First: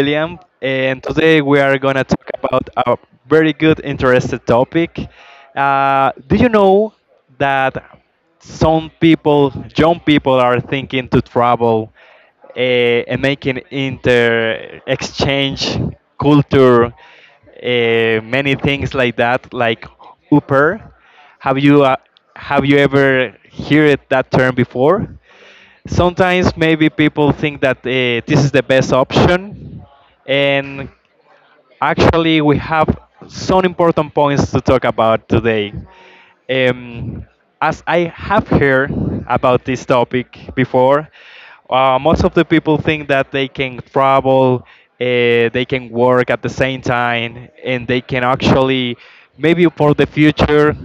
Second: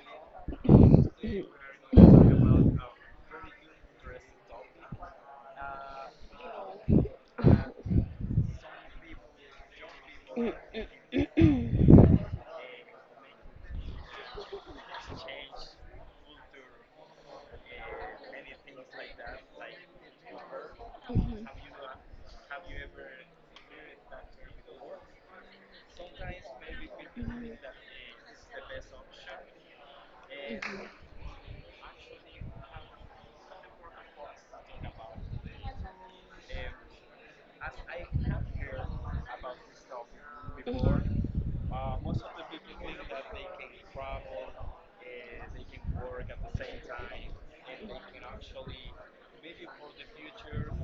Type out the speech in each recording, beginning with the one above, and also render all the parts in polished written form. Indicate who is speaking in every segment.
Speaker 1: William, and today we are going to talk about a very good, interested topic. Do you know that some people, young people, are thinking to travel uh, and making inter exchange culture, many things like that, like Uber? Have you uh, have you ever heard that term before? Sometimes maybe people think that this is the best option. And actually, we have some important points to talk about today. Um, as I have heard about this topic before, most of the people think that they can travel, they can work at the same time, and they can actually, maybe for the future,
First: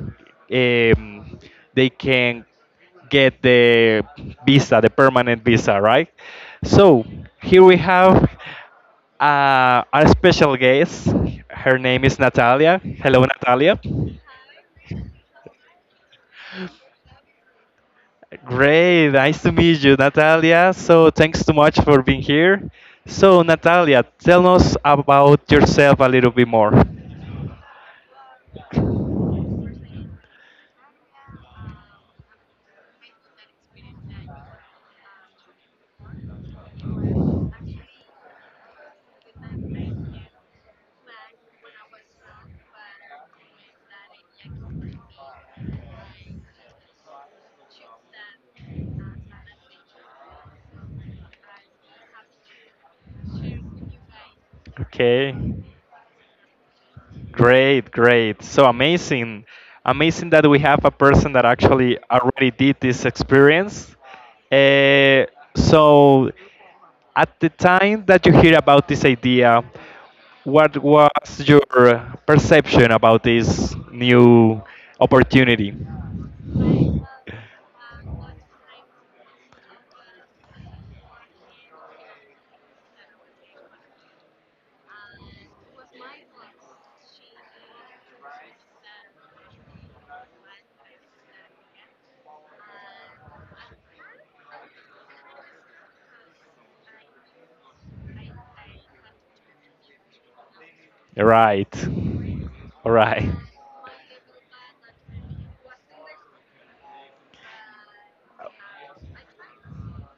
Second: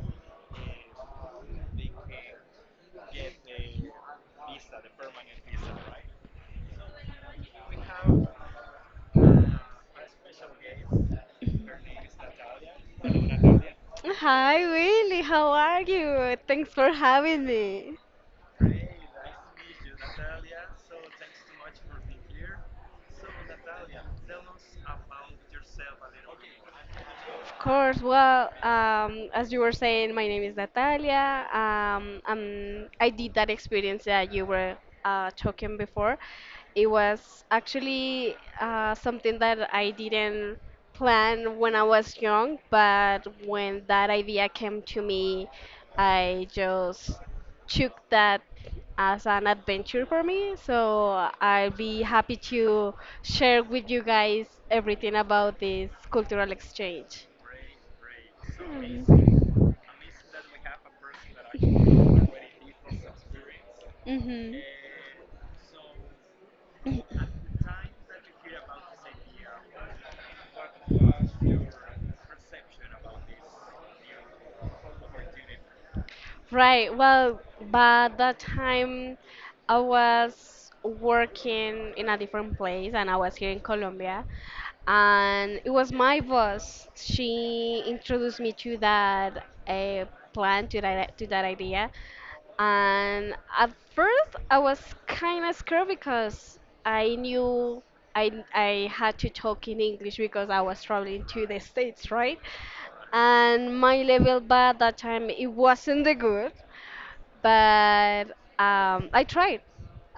Speaker 1: um, they can get the visa, the permanent visa, right? So here we have. Our special guest, her name is Natalia. Hello, Natalia.
Speaker 2: Hi, Willie. How are you? Thanks for having me.
Speaker 1: Great, nice to meet you, Natalia. So, thanks so much for being here. So, Natalia, tell us about yourself a little bit more.
Speaker 2: Of course. Well, as you were saying, my name is Natalia. I did that experience that you were talking before. It was actually something that I didn't plan when I was young, but when that idea came to me, I just took that as an adventure for me. So I'll be happy to share with you guys everything
Speaker 1: Okay.
Speaker 2: about this cultural exchange.
Speaker 1: Great, great. So amazing. Amazing that we have a person that actually already did this experience.
Speaker 2: Mm-hmm.
Speaker 1: Uh, so, at the time that you hear about this idea, what was your perception about this new opportunity?
Speaker 2: Right. Well, by that time, I was working in a different place, and I was here in Colombia, and it was my boss. She introduced me to that plan, to that idea. And at first, I was kind of scared because I knew I had to talk in English because I was traveling to the
Speaker 1: Right.
Speaker 2: States, right?
Speaker 1: All right.
Speaker 2: And my level by that time, it wasn't the good, but I tried.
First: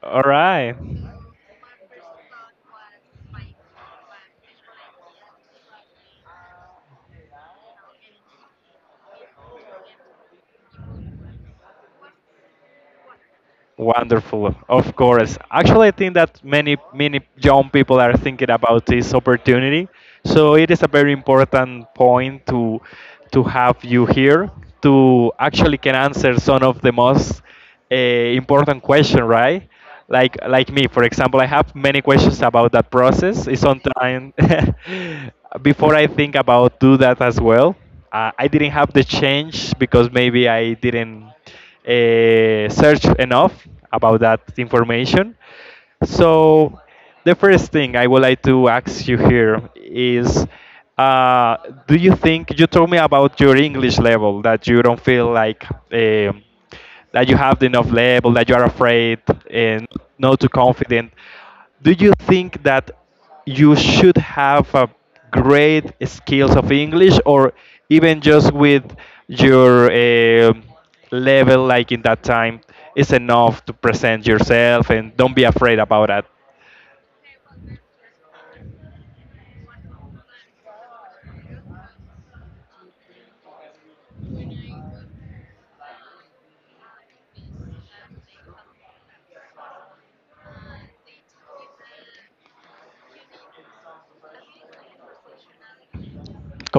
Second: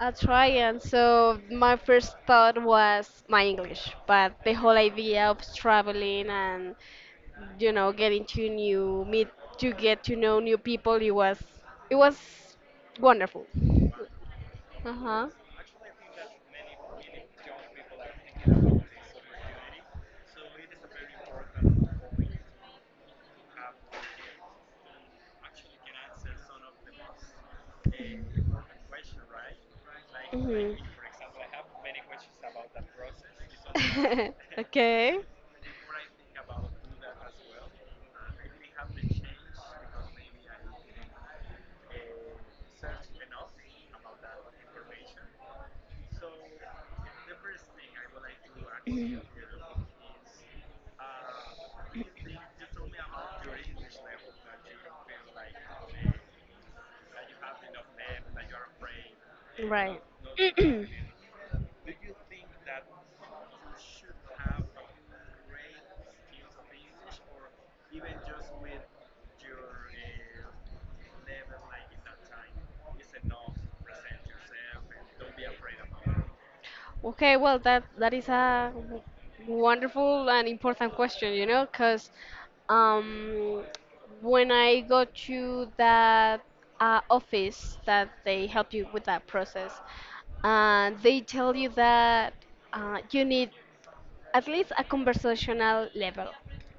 Speaker 2: I
Speaker 1: All
Speaker 2: tried,
Speaker 1: right.
Speaker 2: and so my first thought was my English. But the whole idea of traveling and getting to new meet to get to know new people, it was wonderful.
Speaker 1: Wonderful,
Speaker 2: Uh
Speaker 1: of
Speaker 2: huh.
Speaker 1: course. Actually, I think that many, many young people are thinking about this opportunity. So it is a very important point to have you here to actually can answer some of the most uh, important question, right? Like me, for example, I have many questions about that process. It's sometimes
Speaker 2: Okay.
Speaker 1: before I think about do that as well, I didn't have the change because maybe I didn't search enough about that information. So, the first thing I would like to ask you here is, uh, do you think — you told me about your English level that you don't feel like that you have enough level, that you are afraid and
Speaker 2: Right.
Speaker 1: not too confident? Do you think that you should have a great skills of English or even just with your level like in that time is enough to present yourself and don't be afraid about that?
Speaker 2: Okay, well that is a wonderful and important question, you know, because um, when I go to that office that they help you with that process, they tell you that you need at least a conversational level,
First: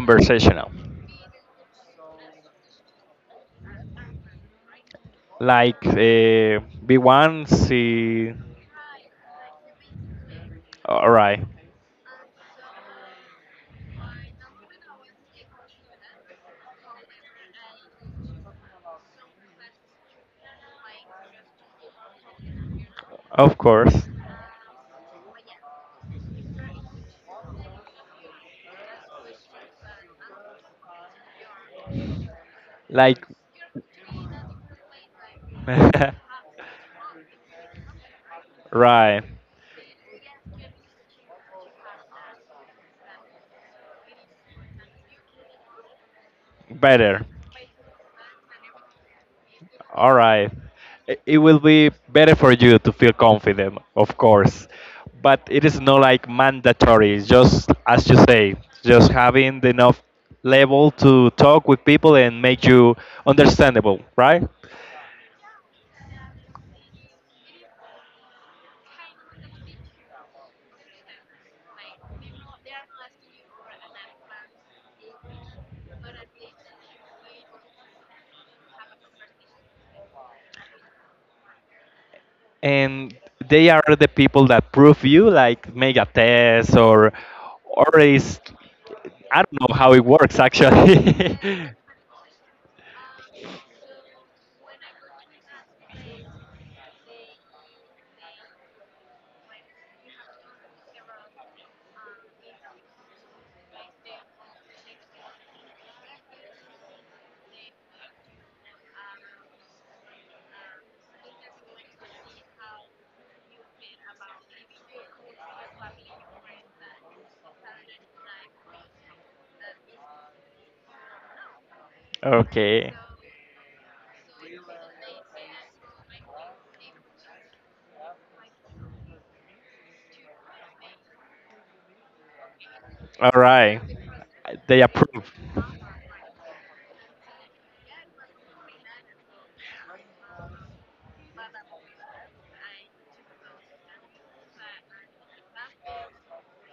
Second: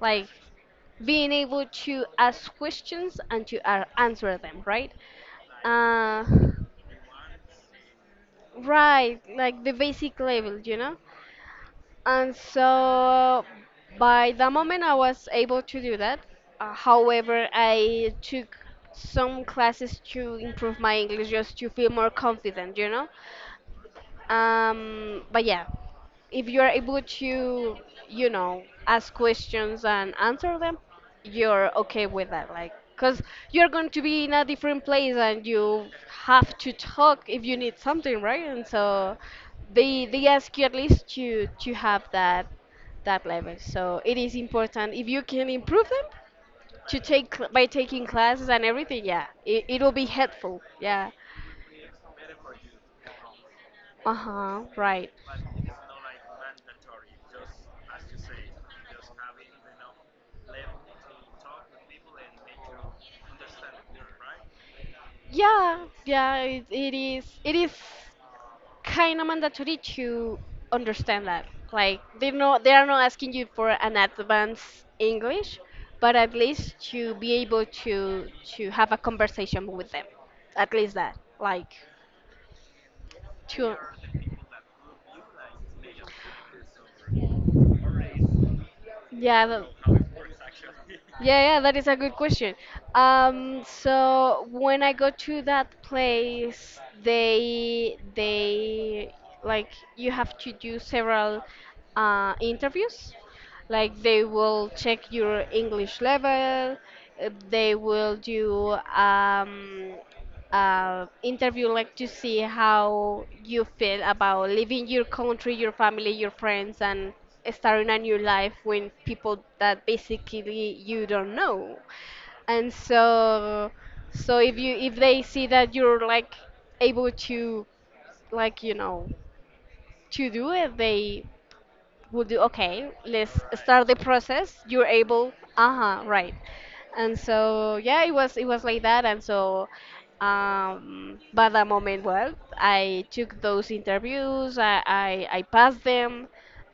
Speaker 2: like being able to ask questions and to answer them, right?
Speaker 1: like,
Speaker 2: Uh,
Speaker 1: B1 c.
Speaker 2: right, like the basic level, you know?
Speaker 1: All right.
Speaker 2: And so by the moment I was able to do that. However, I took some classes to improve my English just to feel more confident, you know?
Speaker 1: Of course.
Speaker 2: But yeah, if you are able to, you know, ask questions and answer them, you're okay with that. Like, because
Speaker 1: Like,
Speaker 2: you're going to be in a different place and you have to talk if you need something, right? And so
Speaker 1: right.
Speaker 2: they ask you at least to have that level. So it is important if you can improve them to
Speaker 1: Better.
Speaker 2: by taking classes and everything. Yeah, it will be
Speaker 1: All right.
Speaker 2: helpful. Yeah.
Speaker 1: It will be better for you to feel confident, of
Speaker 2: Uh huh.
Speaker 1: course.
Speaker 2: Right.
Speaker 1: But it is not like mandatory. It's just, as you say, just having the enough level to talk with people and make you understandable, right?
Speaker 2: Yeah. Yeah. It is. It is kind of mandatory to understand that. Like they know they are not asking you for an advanced English, but at least to be able to have a conversation with them. At least that. Like
Speaker 1: And they
Speaker 2: to
Speaker 1: are the people that prove you, like make a test, or is, I
Speaker 2: yeah,
Speaker 1: don't know how it works
Speaker 2: yeah,
Speaker 1: actually.
Speaker 2: yeah, that is a good question. So when I go to that place, they like you have to do several interviews. Like they will check your English level. They will do interview like to see how you feel about leaving your country, your family, your friends, and starting a new life with people that basically you don't know. And
Speaker 1: Okay.
Speaker 2: so, so if you if they see that you're like able to, like you know, to do it, they would do okay
Speaker 1: All
Speaker 2: let's
Speaker 1: right.
Speaker 2: start the process
Speaker 1: They
Speaker 2: you're
Speaker 1: approve.
Speaker 2: able uh-huh right. And so yeah it was like that. And so by the moment, well, I took those interviews, I passed them.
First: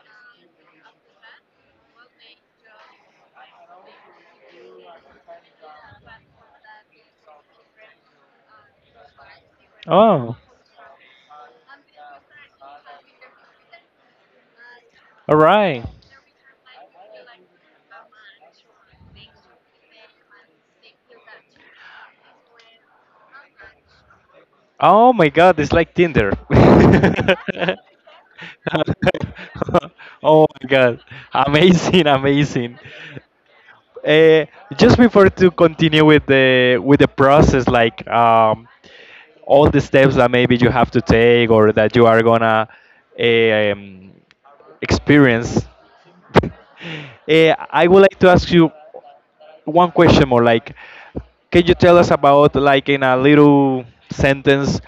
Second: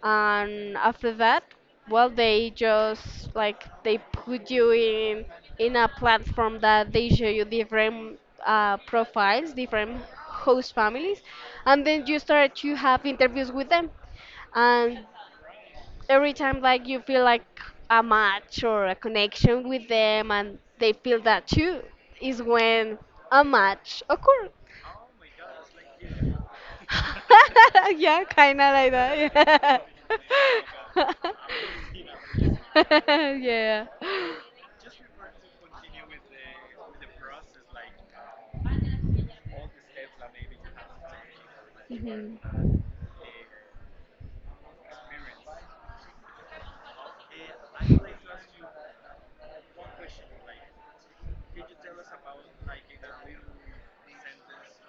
Speaker 2: And after that, well, they just like they put you in a platform that they show you different profiles, different
Speaker 1: Oh,
Speaker 2: host families, and then you start to have interviews with them. And
Speaker 1: all right.
Speaker 2: every time like you feel like a match or a connection with them and they feel that too is when a match occurs.
Speaker 1: Oh my God, it's like Tinder.
Speaker 2: Yeah, kind of like that.
Speaker 1: Oh my God, amazing, amazing.
Speaker 2: Yeah. Yeah.
Speaker 1: Uh, just before to continue with the process, like, all the steps that maybe you have to take or that you are
Speaker 2: Mhm.
Speaker 1: gonna eh, um, experience. I would like to ask you one question more. Like, can you tell us about, like, in a little sentence,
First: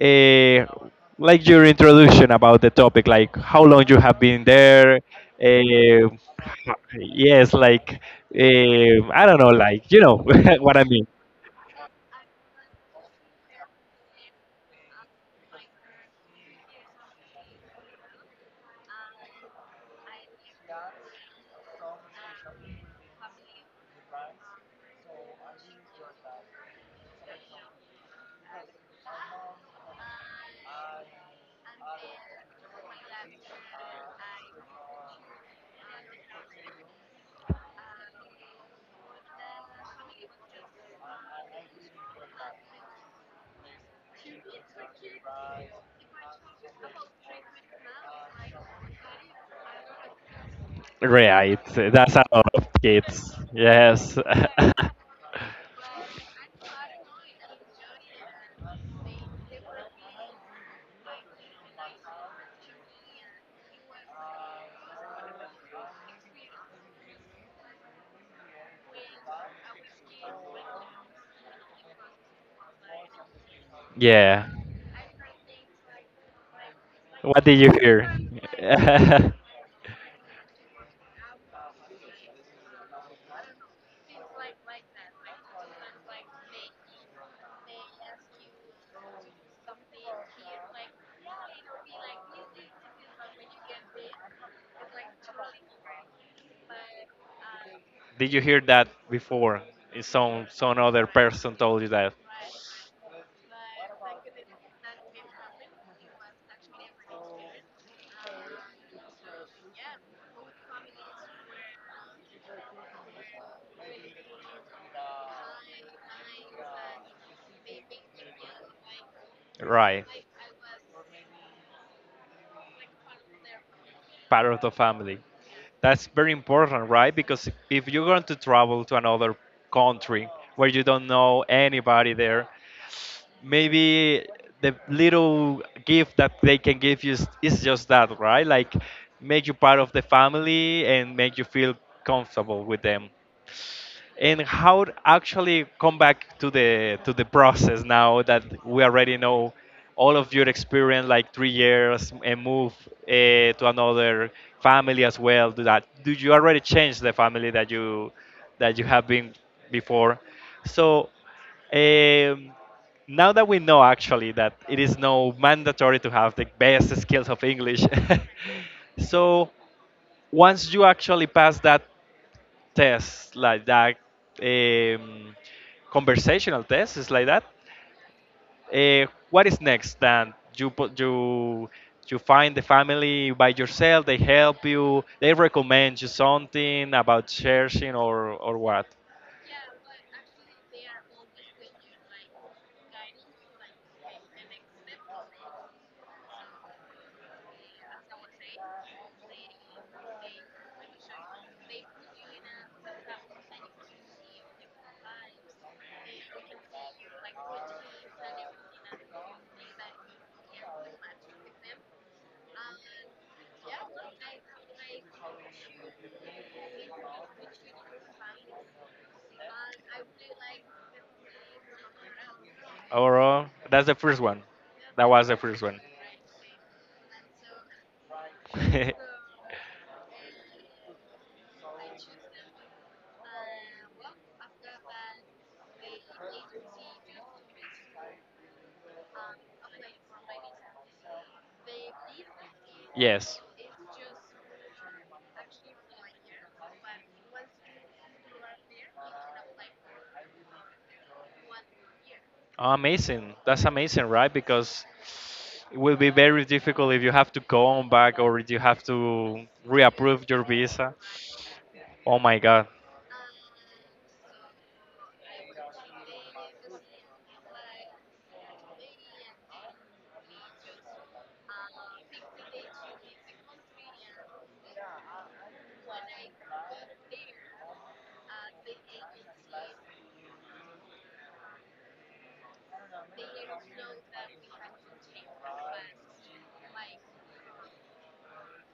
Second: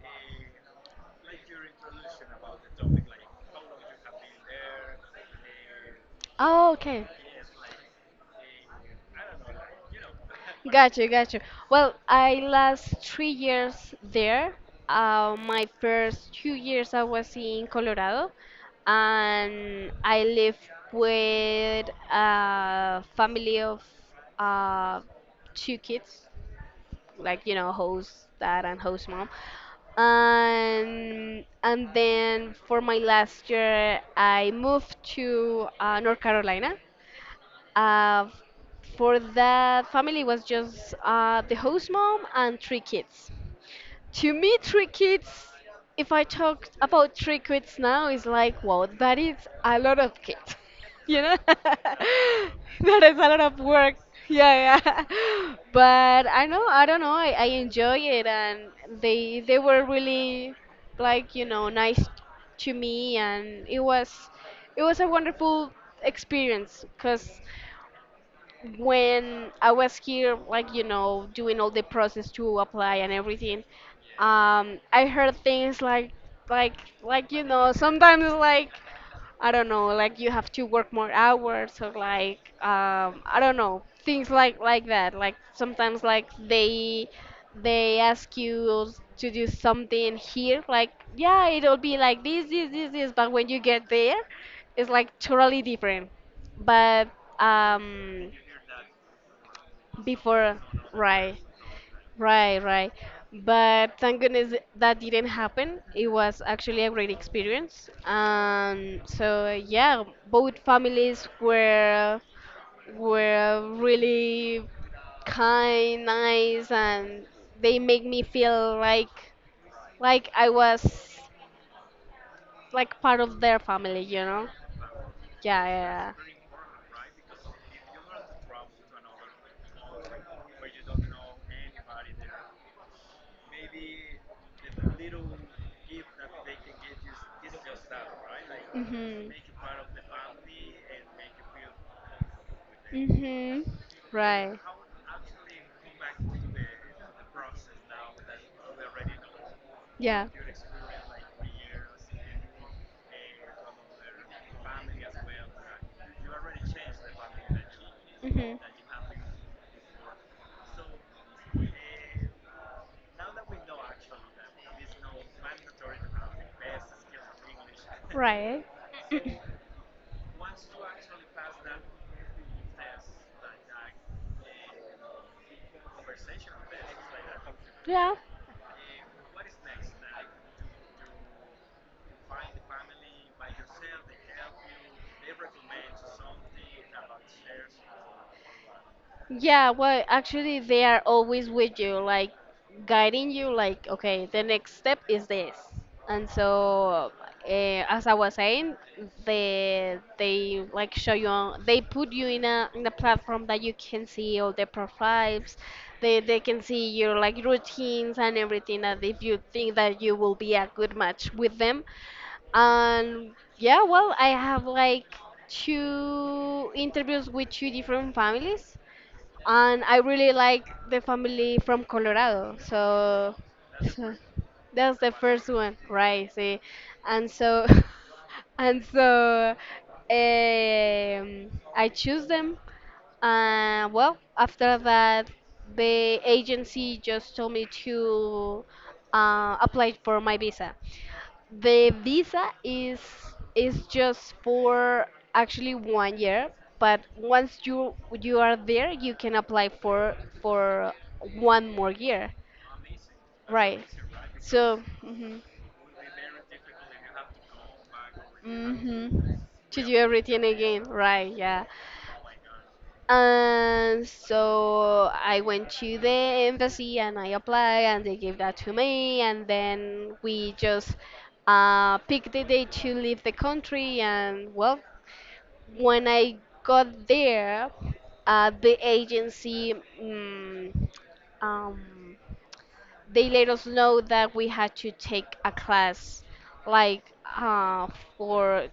Speaker 1: uh, like your introduction about the topic, like how long you have been there. Uh,
Speaker 2: Oh okay.
Speaker 1: yes, like, I don't know, like you know what I
Speaker 2: Got
Speaker 1: mean.
Speaker 2: you, got you. Well, I last 3 years there. My first 2 years I was in Colorado, and I lived with a family of uh, two kids, like you know, host dad and host mom. And then for my last year, I moved to North Carolina. uh, for that family was just the host mom and three kids. To me, three kids, if I talk about three kids now, is like, wow, that is a lot of kids. You know?
Speaker 1: Right, that's a lot
Speaker 2: That
Speaker 1: of
Speaker 2: is a
Speaker 1: kids.
Speaker 2: lot of work.
Speaker 1: Yes,
Speaker 2: Yeah, yeah. But I know, I don't know, I enjoy it. And they were really like, you know, nice to me and it was a wonderful experience. Because when I was here, like, you know, doing all the process to apply and everything,
Speaker 1: yeah.
Speaker 2: I heard things like, like,
Speaker 1: What
Speaker 2: you
Speaker 1: did you
Speaker 2: know,
Speaker 1: hear?
Speaker 2: sometimes like, I don't know, like you have to work more hours or like, I don't know, things like that. Like sometimes like they ask you to do something here, like, yeah, it'll be like this, but when you get there, it's like totally different. But, um,
Speaker 1: Did you hear that before? Is Some
Speaker 2: before,
Speaker 1: some other
Speaker 2: right,
Speaker 1: person told you that.
Speaker 2: right, right. But thank goodness that didn't happen. It was actually a great experience. So yeah, both families were really kind, nice, and they make me feel
Speaker 1: Right.
Speaker 2: like I was like part of their family, you
Speaker 1: Part
Speaker 2: know?
Speaker 1: of the family.
Speaker 2: Yeah,
Speaker 1: That's
Speaker 2: yeah. Yeah.
Speaker 1: very important, right? Because if you're going to travel to another country where you don't know anybody there, maybe the little gift that they can give you is just that, right? Like,
Speaker 2: Mhm.
Speaker 1: make you part of the family and make you feel comfortable with them.
Speaker 2: Mhm.
Speaker 1: And
Speaker 2: Right.
Speaker 1: how to actually come back to the process now that we already know all
Speaker 2: Yeah.
Speaker 1: of your experience, like 3 years, and move to another family as well. Do that. Do you already change the family that you have been before? So,
Speaker 2: Mhm
Speaker 1: um, now that we know actually that it is no mandatory to have the best skills of English,
Speaker 2: of
Speaker 1: so once you actually pass that tests like that, um, conversational tests like that.
Speaker 2: yeah.
Speaker 1: What is next? Then you put you find the family by yourself. They help you. They recommend you something about searching or what?
Speaker 2: Yeah, well, actually, they are always with you, like guiding you, like, okay, the next step is this. And so, as I was saying, they like show you on, they put you in a platform that you can see all the profiles. They can see your like routines and everything. And if you think that you will be a good match with them, and yeah, well, I have like two interviews with two different families and I really like the family from Colorado. So,
Speaker 1: Overall, that's the
Speaker 2: so
Speaker 1: first one.
Speaker 2: that's
Speaker 1: That
Speaker 2: the
Speaker 1: was the
Speaker 2: first
Speaker 1: first
Speaker 2: one,
Speaker 1: one.
Speaker 2: right? See, and so and so um, I choose them. Well, after that, the agency just told me to apply for my visa. The visa is
Speaker 1: Yes.
Speaker 2: is just for actually 1 year, but once you you are there, you can apply for one more year,
Speaker 1: Amazing. That's
Speaker 2: right?
Speaker 1: amazing, right?
Speaker 2: So,
Speaker 1: Because
Speaker 2: mhm,
Speaker 1: it will be very difficult if you have to go on back or if you have
Speaker 2: mhm,
Speaker 1: to
Speaker 2: to do
Speaker 1: reapprove your
Speaker 2: everything again,
Speaker 1: visa.
Speaker 2: right? Yeah.
Speaker 1: Oh my God.
Speaker 2: And so I went to the embassy and I applied, and they gave that to me, and then we just picked the day to leave the country, and well, when I got there, the agency mm, um, they let us know that we had to take a class, like uh, for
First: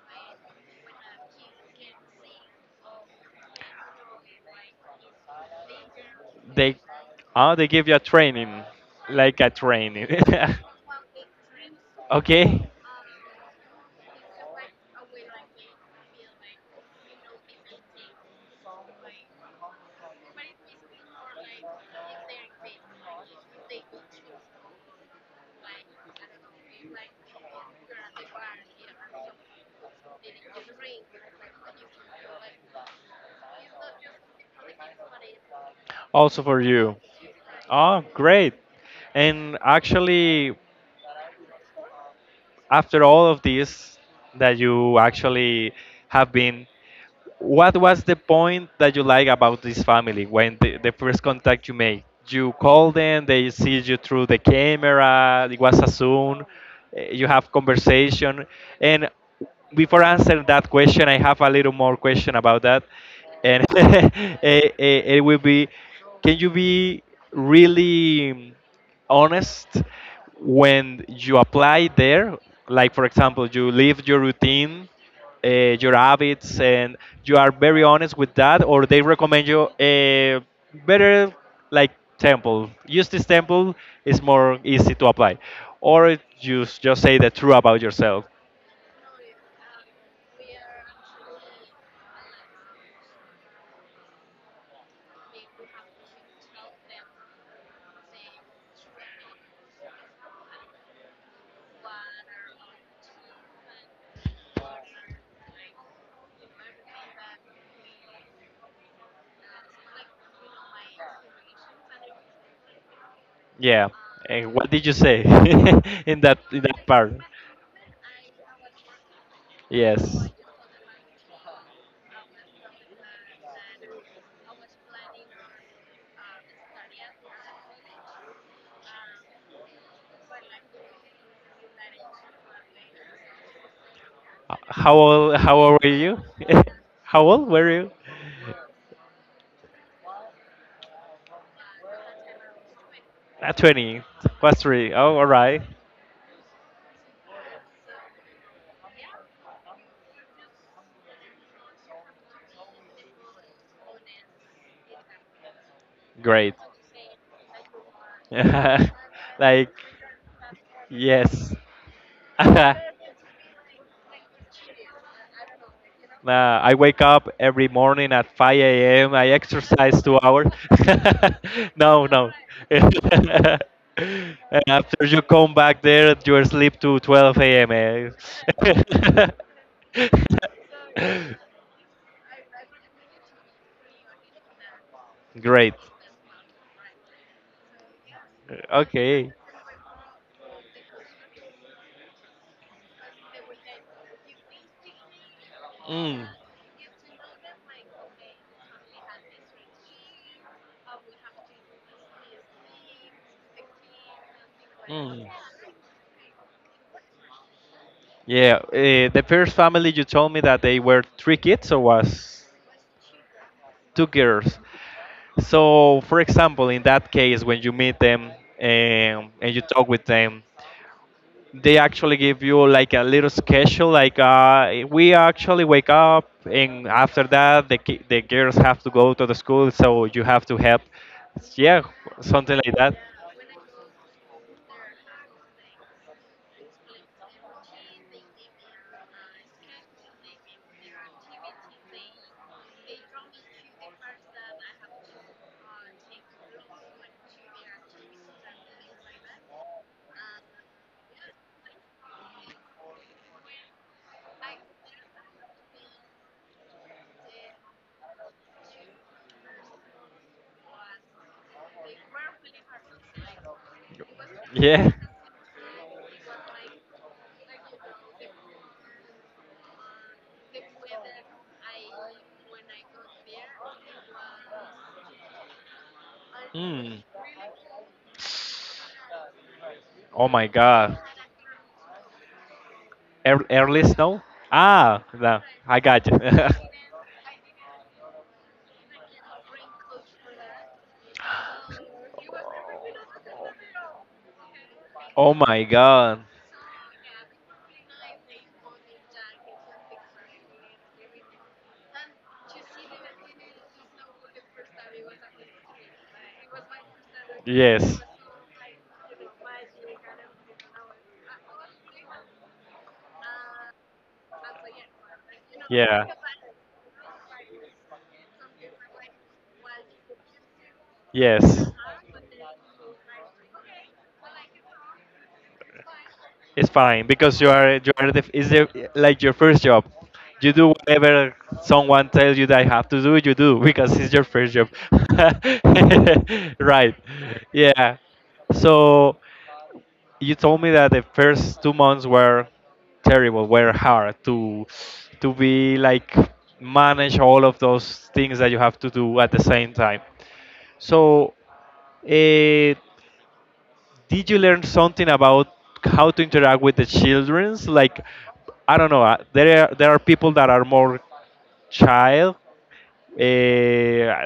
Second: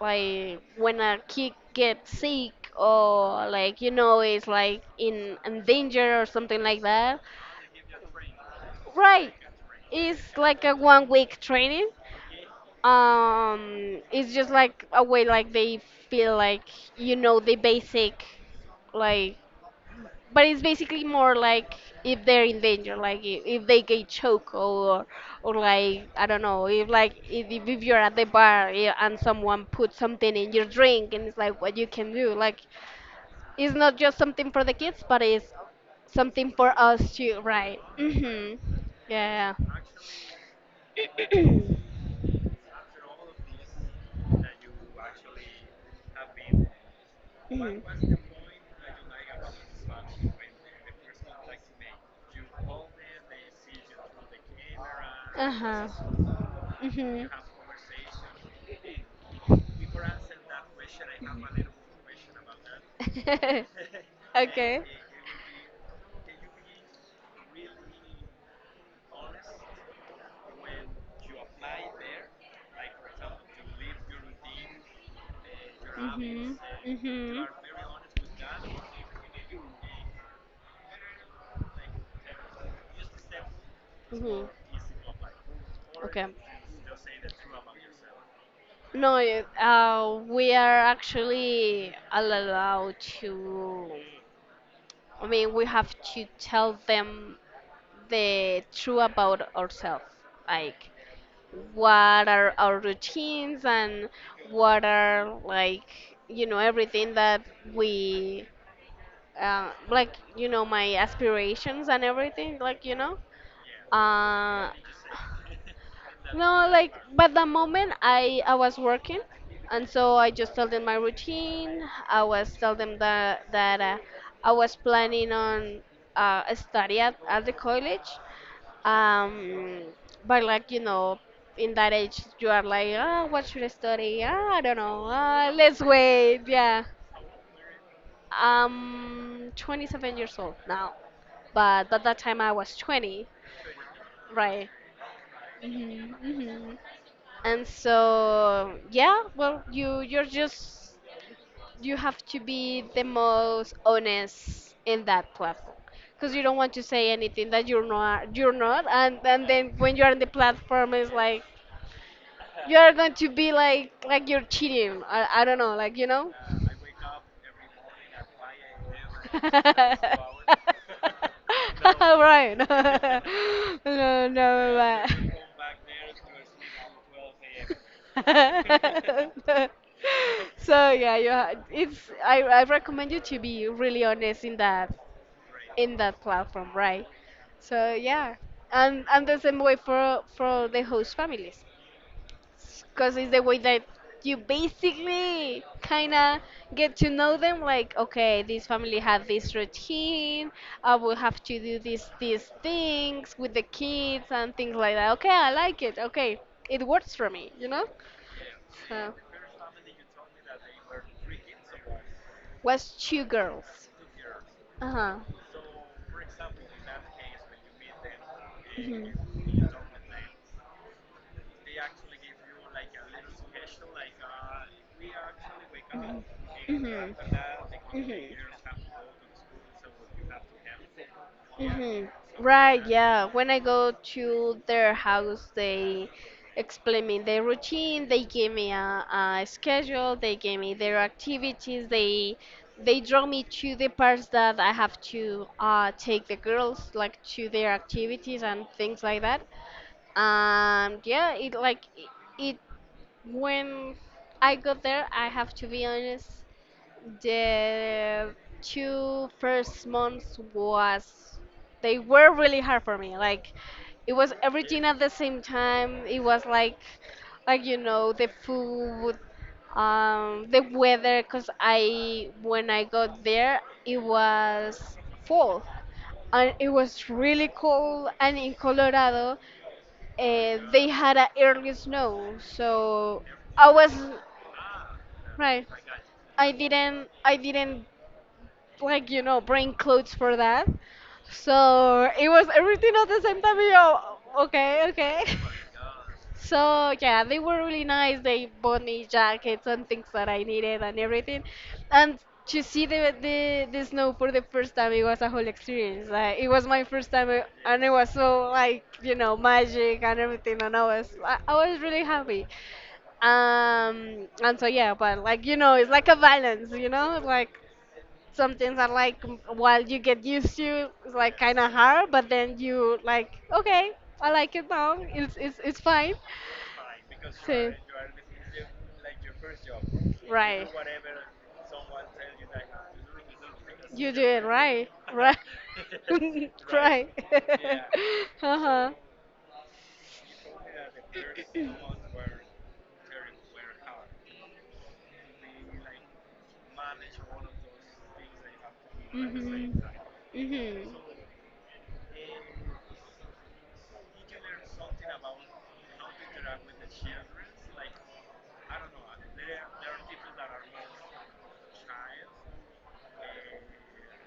Speaker 2: like when a kid gets sick or like you know is like in danger or something
Speaker 1: They
Speaker 2: like that.
Speaker 1: oh they give you a training,
Speaker 2: Right,
Speaker 1: like a training.
Speaker 2: it's like a 1 week training.
Speaker 1: Okay,
Speaker 2: It's just like a way like they feel like you know the basic, like, but it's basically more like if they're in danger, like if they get choked or like I don't know, if like if you're at the bar yeah, and someone puts something in your drink and it's like what you can do, like it's not just something for the kids, but it's
Speaker 1: also
Speaker 2: something
Speaker 1: for
Speaker 2: for
Speaker 1: you.
Speaker 2: us too, right?
Speaker 1: Oh, great.
Speaker 2: Mhm. Yeah.
Speaker 1: And actually, after all of this that you actually have been. What
Speaker 2: Mhm.
Speaker 1: was the point that you like about this family when the first contact you made? You call them, they see you through the camera,
Speaker 2: Uh
Speaker 1: it was a
Speaker 2: huh.
Speaker 1: Zoom, you
Speaker 2: Mhm.
Speaker 1: have conversation, and before I answer that question, I have a little more question about that, and it,
Speaker 2: Okay.
Speaker 1: it, it will be, can you be really honest when you apply there? Like, for example, you leave your routine, your
Speaker 2: Mhm.
Speaker 1: habits, and you
Speaker 2: Mhm.
Speaker 1: are very honest with that, or they recommend you a better, like, temple. Use this temple; it's
Speaker 2: Mhm.
Speaker 1: more easy to apply, or
Speaker 2: Okay.
Speaker 1: just say the truth about yourself.
Speaker 2: No, it- we are actually allowed to. I mean, we have to tell them the truth about ourselves, like what are our routines and what are like you know everything that we like you know my aspirations and everything like you know.
Speaker 1: Yeah. And
Speaker 2: uh
Speaker 1: what did you say in
Speaker 2: no,
Speaker 1: that
Speaker 2: like,
Speaker 1: part?
Speaker 2: but the moment I was working, and so
Speaker 1: Yes.
Speaker 2: I just told them my routine. I was told them that I was planning on study at the college. Um, but like you know, in that age, you are like, ah, what should I study? Ah, I don't
Speaker 1: How
Speaker 2: know.
Speaker 1: old
Speaker 2: Ah,
Speaker 1: how
Speaker 2: let's
Speaker 1: old were you?
Speaker 2: wait. Yeah,
Speaker 1: How old were you?
Speaker 2: I'm 27 years old now, but at that time I was 20,
Speaker 1: At 20. Plus
Speaker 2: right?
Speaker 1: three? Oh, all right.
Speaker 2: Mhm. Hmm. And so, yeah, well, you you're just you have to be the most honest in that platform, because you
Speaker 1: Great.
Speaker 2: don't want to say anything that you're not you're not. And and
Speaker 1: Like,
Speaker 2: then when you're on the platform it's like
Speaker 1: yes.
Speaker 2: you are going to be like you're cheating. I don't know, like you know.
Speaker 1: I wake up every morning at 5 a.m. I exercise 2 hours. No, no.
Speaker 2: Right. No,
Speaker 1: And
Speaker 2: no,
Speaker 1: after
Speaker 2: but
Speaker 1: you come back there, you sleep to 12 a.m. eh?
Speaker 2: so yeah, you ha it's I recommend you to be really honest
Speaker 1: Great.
Speaker 2: in that platform, right? So yeah, and
Speaker 1: Okay.
Speaker 2: the same way for the host families because it's the way that you basically kind
Speaker 1: Mm,
Speaker 2: of get to know them, like okay this family have this routine, I will have to do these things with the kids and things like that.
Speaker 1: mm.
Speaker 2: Okay, I like it. Okay, it works for me, you know.
Speaker 1: Yeah.
Speaker 2: So
Speaker 1: The first family you told me that they were three kids or was
Speaker 2: was two girls.
Speaker 1: two girls?
Speaker 2: Uh-huh.
Speaker 1: So, for example, in that case, when you meet them, and you
Speaker 2: Hmm.
Speaker 1: talk with them, they actually give you like a little schedule. Like, we actually wake up,
Speaker 2: Hmm.
Speaker 1: and after that, the ki-
Speaker 2: Hmm.
Speaker 1: the girls have to go to the school, so you have to help. Yeah,
Speaker 2: Hmm.
Speaker 1: something like
Speaker 2: Right,
Speaker 1: that.
Speaker 2: yeah. When I go to their house, they explain me their routine, they give me a schedule, they give me their activities, they draw me to the parts that I have to take the girls like to their activities and things like that. Yeah, it like it when I got there, I have to be honest. The two first months was, they were really hard for me. Like it was everything
Speaker 1: Yeah.
Speaker 2: at the same time. It was like the food, the weather. Cause I when I got there it was fall, and it
Speaker 1: Mm.
Speaker 2: was really cold. And in Colorado,
Speaker 1: Oh my
Speaker 2: they
Speaker 1: God.
Speaker 2: had a early snow, so I
Speaker 1: Early
Speaker 2: was
Speaker 1: snow? Ah, no,
Speaker 2: right.
Speaker 1: I got you.
Speaker 2: I didn't bring clothes for that. So it was everything at the same time. Okay, okay.
Speaker 1: Oh my god.
Speaker 2: So yeah, they were really nice. They bought me jackets and things that I needed and everything. And to see the snow for the first time, it was a whole experience. Like it was my first time, and it
Speaker 1: Yes.
Speaker 2: was so magic and everything. And I was really happy. And so yeah, but it's like
Speaker 1: Yeah.
Speaker 2: a balance. Like some things are like while you get used to, it's like kind
Speaker 1: Yes.
Speaker 2: of hard, but then you like okay, I like it now, it's fine,
Speaker 1: It's fine because you
Speaker 2: so,
Speaker 1: are you are the, is the, like, your first job. You
Speaker 2: right.
Speaker 1: do whatever someone tells you that you have to do. You do because
Speaker 2: You
Speaker 1: it's
Speaker 2: do
Speaker 1: your
Speaker 2: it,
Speaker 1: first job.
Speaker 2: right, right.
Speaker 1: Right?
Speaker 2: Right.
Speaker 1: Yeah.
Speaker 2: Uh-huh.
Speaker 1: So you told me that the first 2 months were terrible, were hard to be like manage all of those things that you have to do at the
Speaker 2: Hmm.
Speaker 1: same time.
Speaker 2: Hmm.
Speaker 1: So, uh, did you learn something about how to interact with the childrens? Like, I don't know. There are people that are more child. Uh,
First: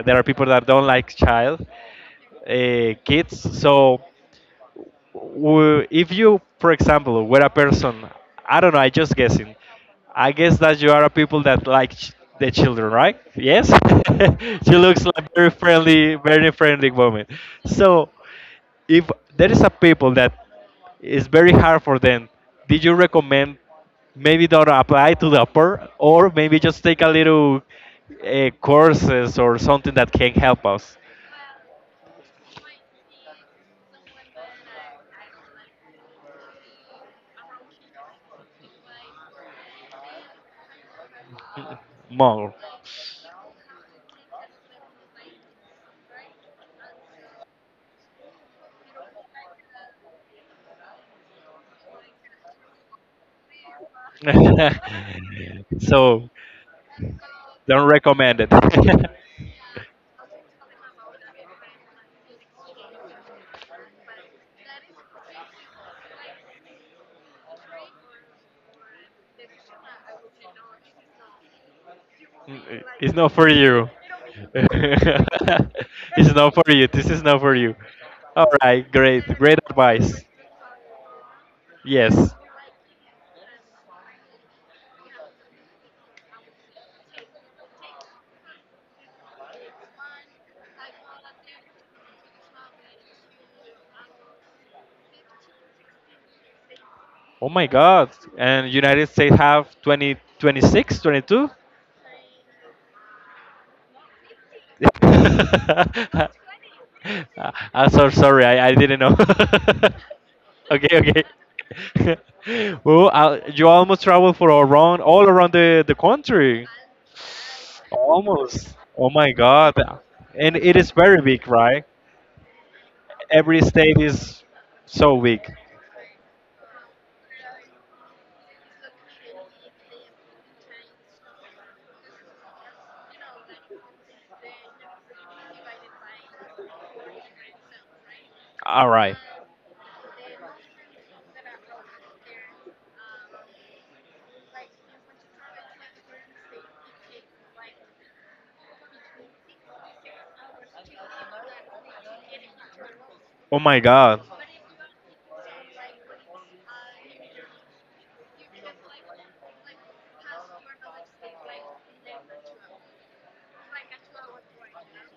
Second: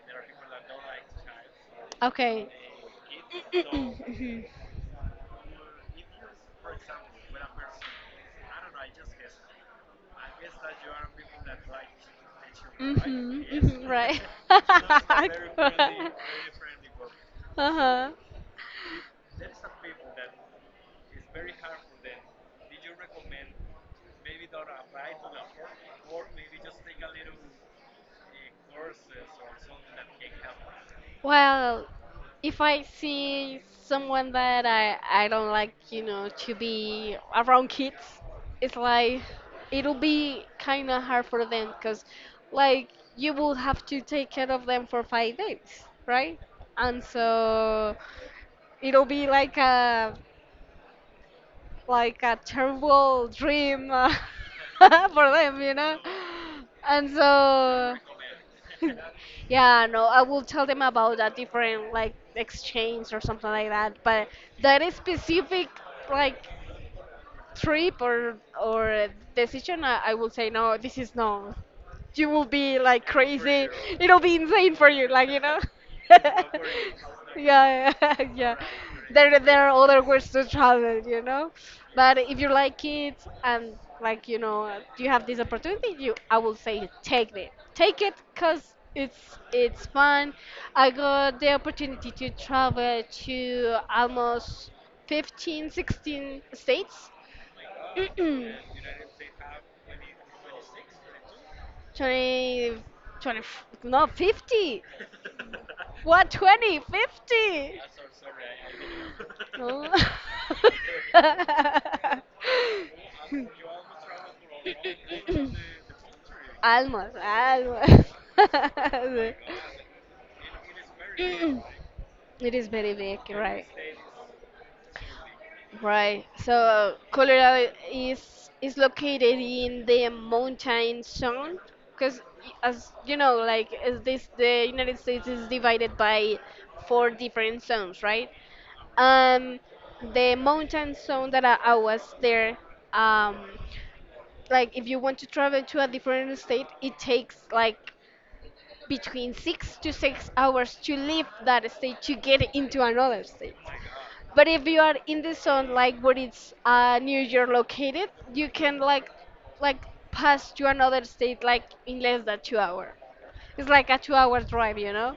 Speaker 1: there are people that don't like child
Speaker 2: Okay.
Speaker 1: kids. So if you, for example, were a person, I don't know, I just guessing. I guess that you are a people that like the children, right?
Speaker 2: Mhm.
Speaker 1: Yes,
Speaker 2: Mhm. Mhm. Right.
Speaker 1: she looks like very friendly woman. So,
Speaker 2: Uh-huh.
Speaker 1: if there is a people that is very hard for them, did you recommend maybe don't apply to the upper, or maybe just take a little courses or something that can help us
Speaker 2: Well, if I see someone that I don't like, to be around kids, it's like it'll be kind of hard for them because,
Speaker 1: more?
Speaker 2: like, you will have to take care of them for 5 days, right? And so, it'll be like a terrible dream, for them.
Speaker 1: So.
Speaker 2: And
Speaker 1: Don't
Speaker 2: so,
Speaker 1: recommend it.
Speaker 2: yeah, no, I will tell them about a different, like, exchange or something like that. But that is specific, like, trip or decision. I will say no. This is no. You will be like
Speaker 1: It's not for
Speaker 2: crazy.
Speaker 1: you.
Speaker 2: It'll be insane for you, like.
Speaker 1: It's not for you. This is not for you.
Speaker 2: Yeah, yeah,
Speaker 1: All
Speaker 2: yeah.
Speaker 1: right, great,
Speaker 2: There,
Speaker 1: great
Speaker 2: there are other
Speaker 1: advice.
Speaker 2: ways to travel. But
Speaker 1: Yes.
Speaker 2: if you like kids and you have this opportunity, you I will say take it, cause it's fun. I got the opportunity to travel to almost 15, 16
Speaker 1: Oh my God.
Speaker 2: states.
Speaker 1: And United States have 20, 26, 22.
Speaker 2: 20, 20, 20, no, 50.
Speaker 1: 26, 22?
Speaker 2: What, 20, 50?
Speaker 1: I'm so sorry. I didn't know.
Speaker 2: 50? Oh.
Speaker 1: Okay, okay. Well, you almost travel for around all around the country.
Speaker 2: Almost, almost.
Speaker 1: Almost. Oh my God. And it is very big, right?
Speaker 2: It is very big,
Speaker 1: Every
Speaker 2: right?
Speaker 1: state is so big.
Speaker 2: Right. So Colorado is located in the mountain zone because, as you know, like is this the United States is divided by four different zones, right?
Speaker 1: All right.
Speaker 2: Um, the mountain zone that I was there, um, like if you want to travel to a different state, it takes like between 6 to 6 hours to leave that state to get into another state.
Speaker 1: Oh my God.
Speaker 2: But if you are in the zone like where it's, New York located, you can like pass to another state like in less than 2 hours. It's like a 2 hour drive, you know?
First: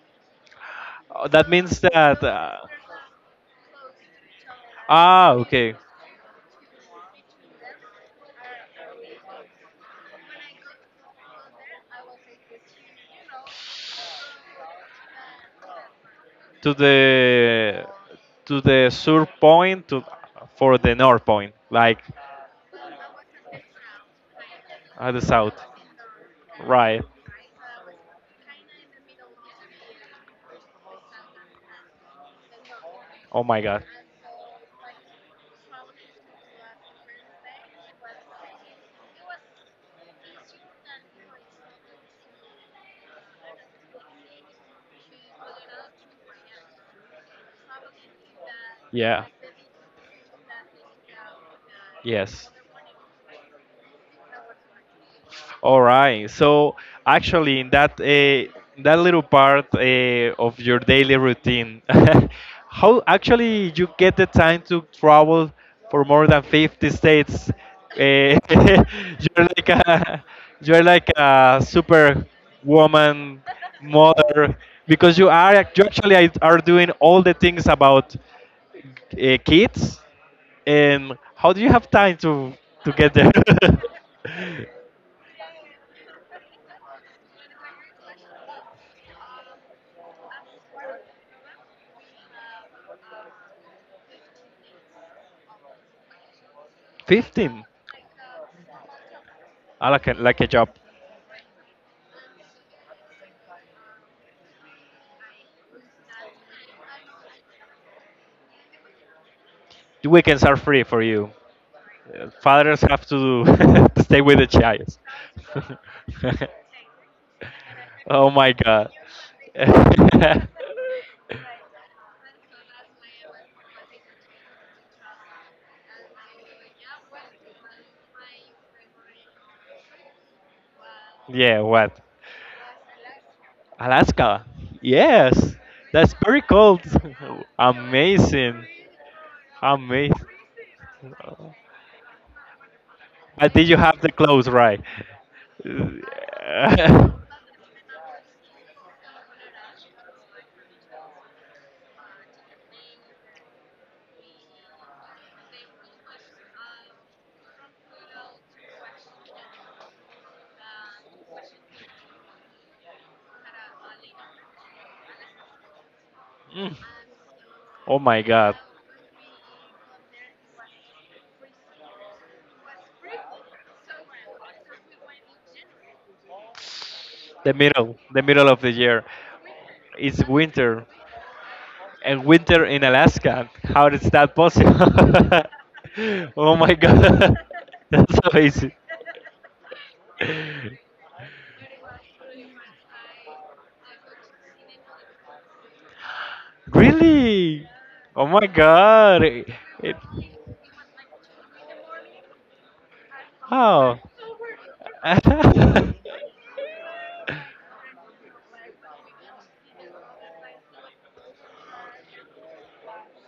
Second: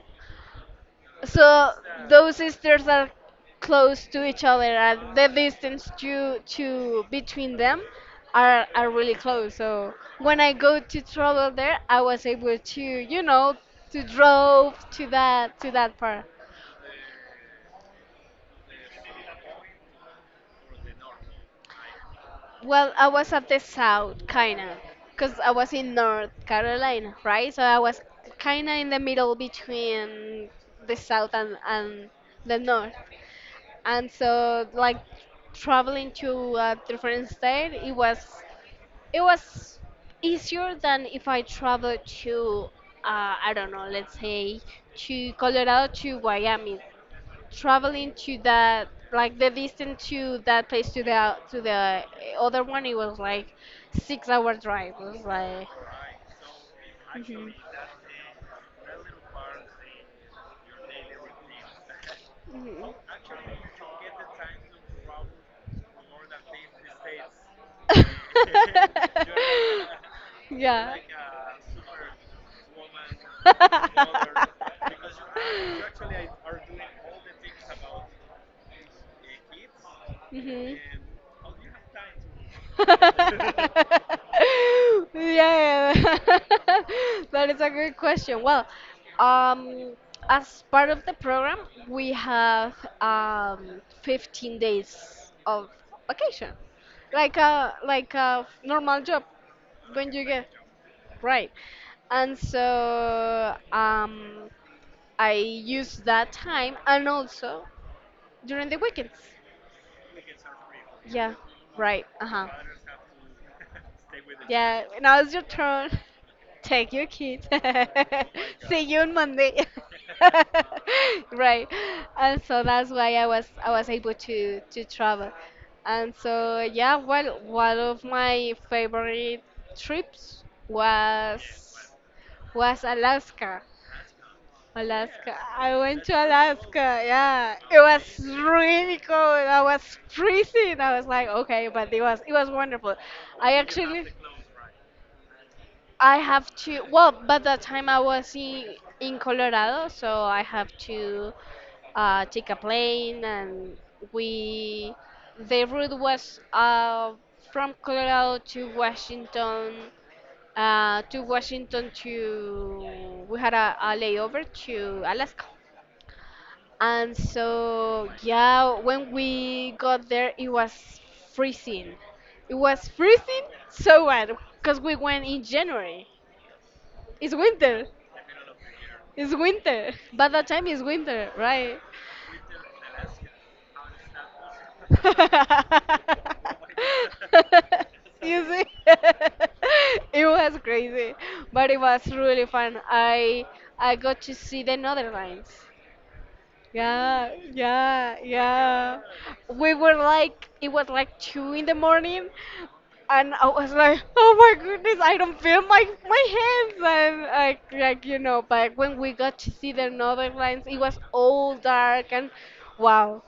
Speaker 1: Oh, that
Speaker 2: So
Speaker 1: means that
Speaker 2: those sisters are close to each other, and the
Speaker 1: okay.
Speaker 2: distance to between them are really close. So when I go to travel there, I was able to, to drove to that part.
Speaker 1: To the to the sur point to for the north point, like
Speaker 2: Well, I was at the south, kinda,
Speaker 1: at the
Speaker 2: because I
Speaker 1: south,
Speaker 2: was in North
Speaker 1: right.
Speaker 2: Carolina, right? So I was kinda in the middle between the south and the north.
Speaker 1: Oh my god,
Speaker 2: And so, like, traveling to a different state, it was it was easier than if I traveled to, I don't know, let's say to Colorado to Wyoming, traveling to that,
Speaker 1: yeah.
Speaker 2: like the distance to that place, to the
Speaker 1: Yes.
Speaker 2: other one, it was like 6 hour drive. It was like.
Speaker 1: All right. So actually, in that that little part of your daily routine,
Speaker 2: Mhm.
Speaker 1: how actually you get the time to travel for more than 50 states?
Speaker 2: Mhm.
Speaker 1: Uh, you're like a you're
Speaker 2: Yeah.
Speaker 1: like a super woman mother because you actually are doing all the things about kids.
Speaker 2: Mhm.
Speaker 1: And how do you have time to get there?
Speaker 2: Yeah, that is a great question. Well, um, as part of the program, we have, 15 days of vacation, like
Speaker 1: 15.
Speaker 2: a normal job
Speaker 1: I
Speaker 2: when you
Speaker 1: like
Speaker 2: get,
Speaker 1: a job.
Speaker 2: right. And so, I use that time, and also during the weekends.
Speaker 1: The weekends are free for you.
Speaker 2: Yeah, right. Uh huh.
Speaker 1: Fathers have to, to stay with the
Speaker 2: Yeah,
Speaker 1: child.
Speaker 2: now it's your turn. Take your kids.
Speaker 1: Oh my
Speaker 2: See
Speaker 1: god.
Speaker 2: you on Monday. Right. And so that's why I was able to travel. And so yeah, well, one of my favorite trips was
Speaker 1: Yeah, what?
Speaker 2: was Alaska.
Speaker 1: Alaska.
Speaker 2: Alaska.
Speaker 1: Yes.
Speaker 2: I went to
Speaker 1: That's very cold.
Speaker 2: Alaska. Yeah, it was
Speaker 1: Amazing.
Speaker 2: really cold. I was
Speaker 1: Amazing.
Speaker 2: freezing. I was like, okay, but it was wonderful.
Speaker 1: But
Speaker 2: I
Speaker 1: did you have
Speaker 2: actually,
Speaker 1: the clothes right?
Speaker 2: I have to, well, by the time I was in Colorado, so I have to, take a plane. And we, the route was, from Colorado to Washington, to Washington to, we had a layover to Alaska.
Speaker 1: Mm.
Speaker 2: And
Speaker 1: Oh
Speaker 2: so,
Speaker 1: my god.
Speaker 2: yeah, when we got there, it was freezing. It was freezing so bad, because we went in January. It's
Speaker 1: The
Speaker 2: winter.
Speaker 1: middle, the middle of the year.
Speaker 2: It's winter.
Speaker 1: It's
Speaker 2: By that time, it's
Speaker 1: winter,
Speaker 2: winter, right?
Speaker 1: and winter in Alaska. How is that possible? Oh my god, that's
Speaker 2: You see,
Speaker 1: amazing.
Speaker 2: it was crazy, but it was really fun. I got to see the Netherlands. Yeah,
Speaker 1: Really?
Speaker 2: yeah,
Speaker 1: Oh my
Speaker 2: yeah.
Speaker 1: god. It,
Speaker 2: We were
Speaker 1: it,
Speaker 2: like, it was like 2 in the morning, and I was
Speaker 1: oh.
Speaker 2: like, oh my goodness, I don't feel my hands, and like. But when we got to see the northern lights, it was all dark, and wow,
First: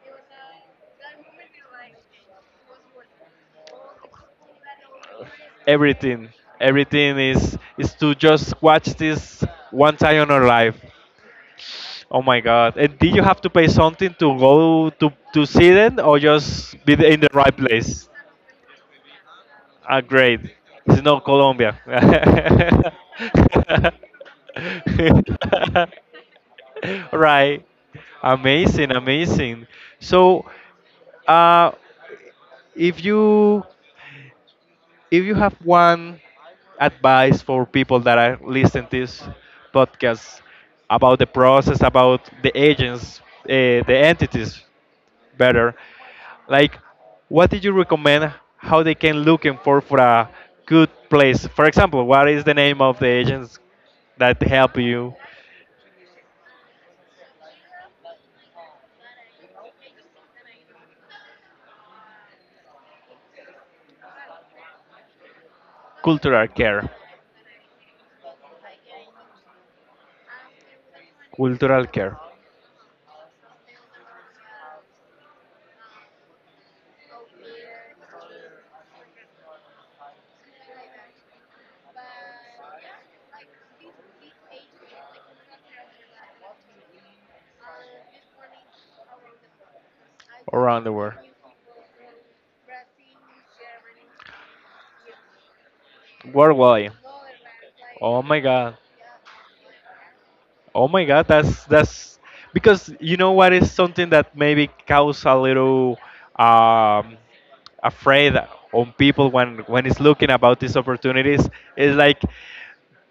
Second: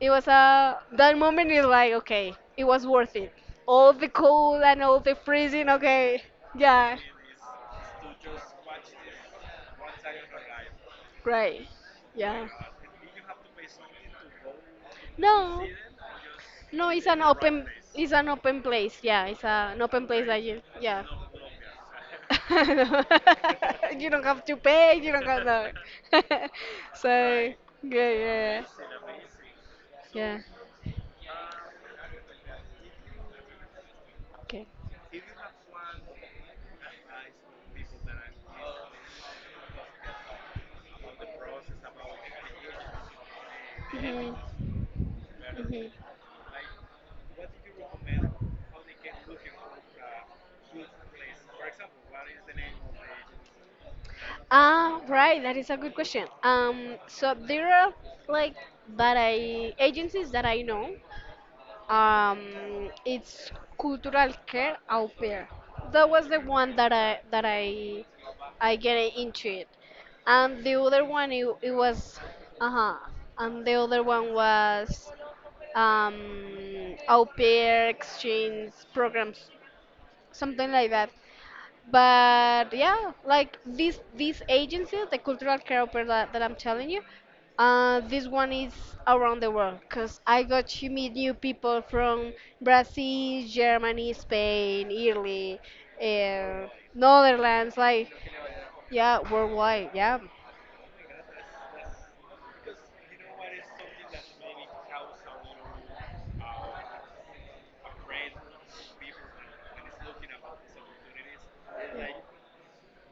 Speaker 2: it was a that moment is like, okay, it was worth it. All the cold and all the freezing, okay,
Speaker 1: everything,
Speaker 2: yeah,
Speaker 1: everything is to just watch this one time in our life.
Speaker 2: right,
Speaker 1: Oh my
Speaker 2: yeah.
Speaker 1: god! And did you have to pay something to go to
Speaker 2: No.
Speaker 1: see them, or just
Speaker 2: No, it's
Speaker 1: in
Speaker 2: an
Speaker 1: the right
Speaker 2: open
Speaker 1: place?
Speaker 2: it's an open place. Yeah, it's an
Speaker 1: Ah,
Speaker 2: open place
Speaker 1: great.
Speaker 2: that you,
Speaker 1: It's
Speaker 2: yeah.
Speaker 1: not Colombia.
Speaker 2: No. You don't have to pay. You don't have to. So
Speaker 1: Right.
Speaker 2: yeah, yeah, yeah.
Speaker 1: Amazing, amazing.
Speaker 2: Yeah.
Speaker 1: So, uh, if you
Speaker 2: Okay.
Speaker 1: if you have one advice for people that are listening to this podcast about the process, about the agents, the entities
Speaker 2: Mhm.
Speaker 1: better.
Speaker 2: Mhm.
Speaker 1: Like, what did you recommend? How they can looking for a good place? For example, what is the name of the agents that help
Speaker 2: Ah,
Speaker 1: you?
Speaker 2: right. That is a good question. So there are, like that I agencies that I know. It's Cultural Care Au Pair. That was the
Speaker 1: Cultural
Speaker 2: one that
Speaker 1: care.
Speaker 2: I get into it, and the other one, it, it
Speaker 1: Cultural care.
Speaker 2: was uh huh, and the other one was um au pair exchange programs, something like that. But yeah, like this agency, the Cultural Care operator that I'm telling you, this one is around the world, because I got
Speaker 1: Around
Speaker 2: to
Speaker 1: the
Speaker 2: meet
Speaker 1: world.
Speaker 2: new people from Brazil, Germany, Spain, Italy, uh,
Speaker 1: Worldwide.
Speaker 2: Netherlands, like,
Speaker 1: Oh my God.
Speaker 2: yeah, worldwide, yeah.
Speaker 1: Oh my god, that's because you know what is something that maybe cause a little um, afraid on people when it's looking about these opportunities is like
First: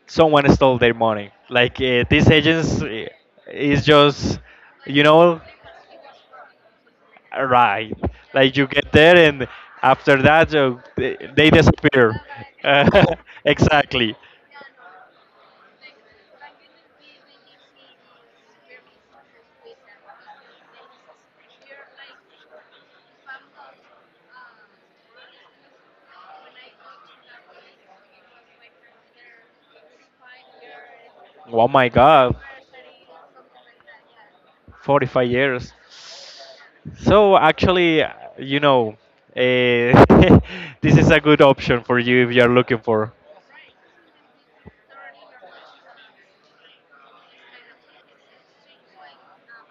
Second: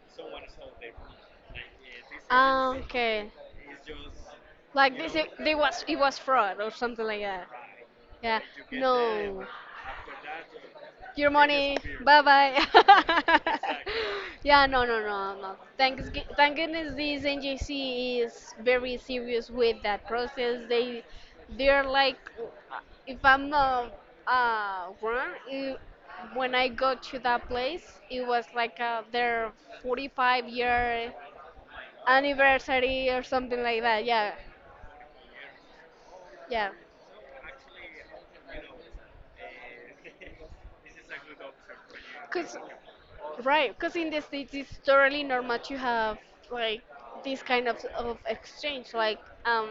Speaker 1: someone stole their money. Like these
Speaker 2: Ah,
Speaker 1: agents
Speaker 2: okay,
Speaker 1: is just
Speaker 2: like
Speaker 1: you
Speaker 2: this, it,
Speaker 1: know
Speaker 2: they was, it was fraud or something like that.
Speaker 1: right.
Speaker 2: Yeah,
Speaker 1: Like you get there
Speaker 2: no.
Speaker 1: and after that
Speaker 2: Your
Speaker 1: they
Speaker 2: money.
Speaker 1: disappear.
Speaker 2: Bye bye.
Speaker 1: Uh, exactly.
Speaker 2: Yeah, no, no, no, no. Thank goodness this NJC is very serious with that process. They're like, if I'm not, wrong, it, when I go to that place, it was like, their 45-year
Speaker 1: Oh my god.
Speaker 2: anniversary or something like that. Yeah,
Speaker 1: 45 years.
Speaker 2: yeah.
Speaker 1: So actually, you know, uh, this is a good option for you if you are
Speaker 2: Cause
Speaker 1: looking for.
Speaker 2: Right, because in the States it's totally normal to have like this kind of exchange, um,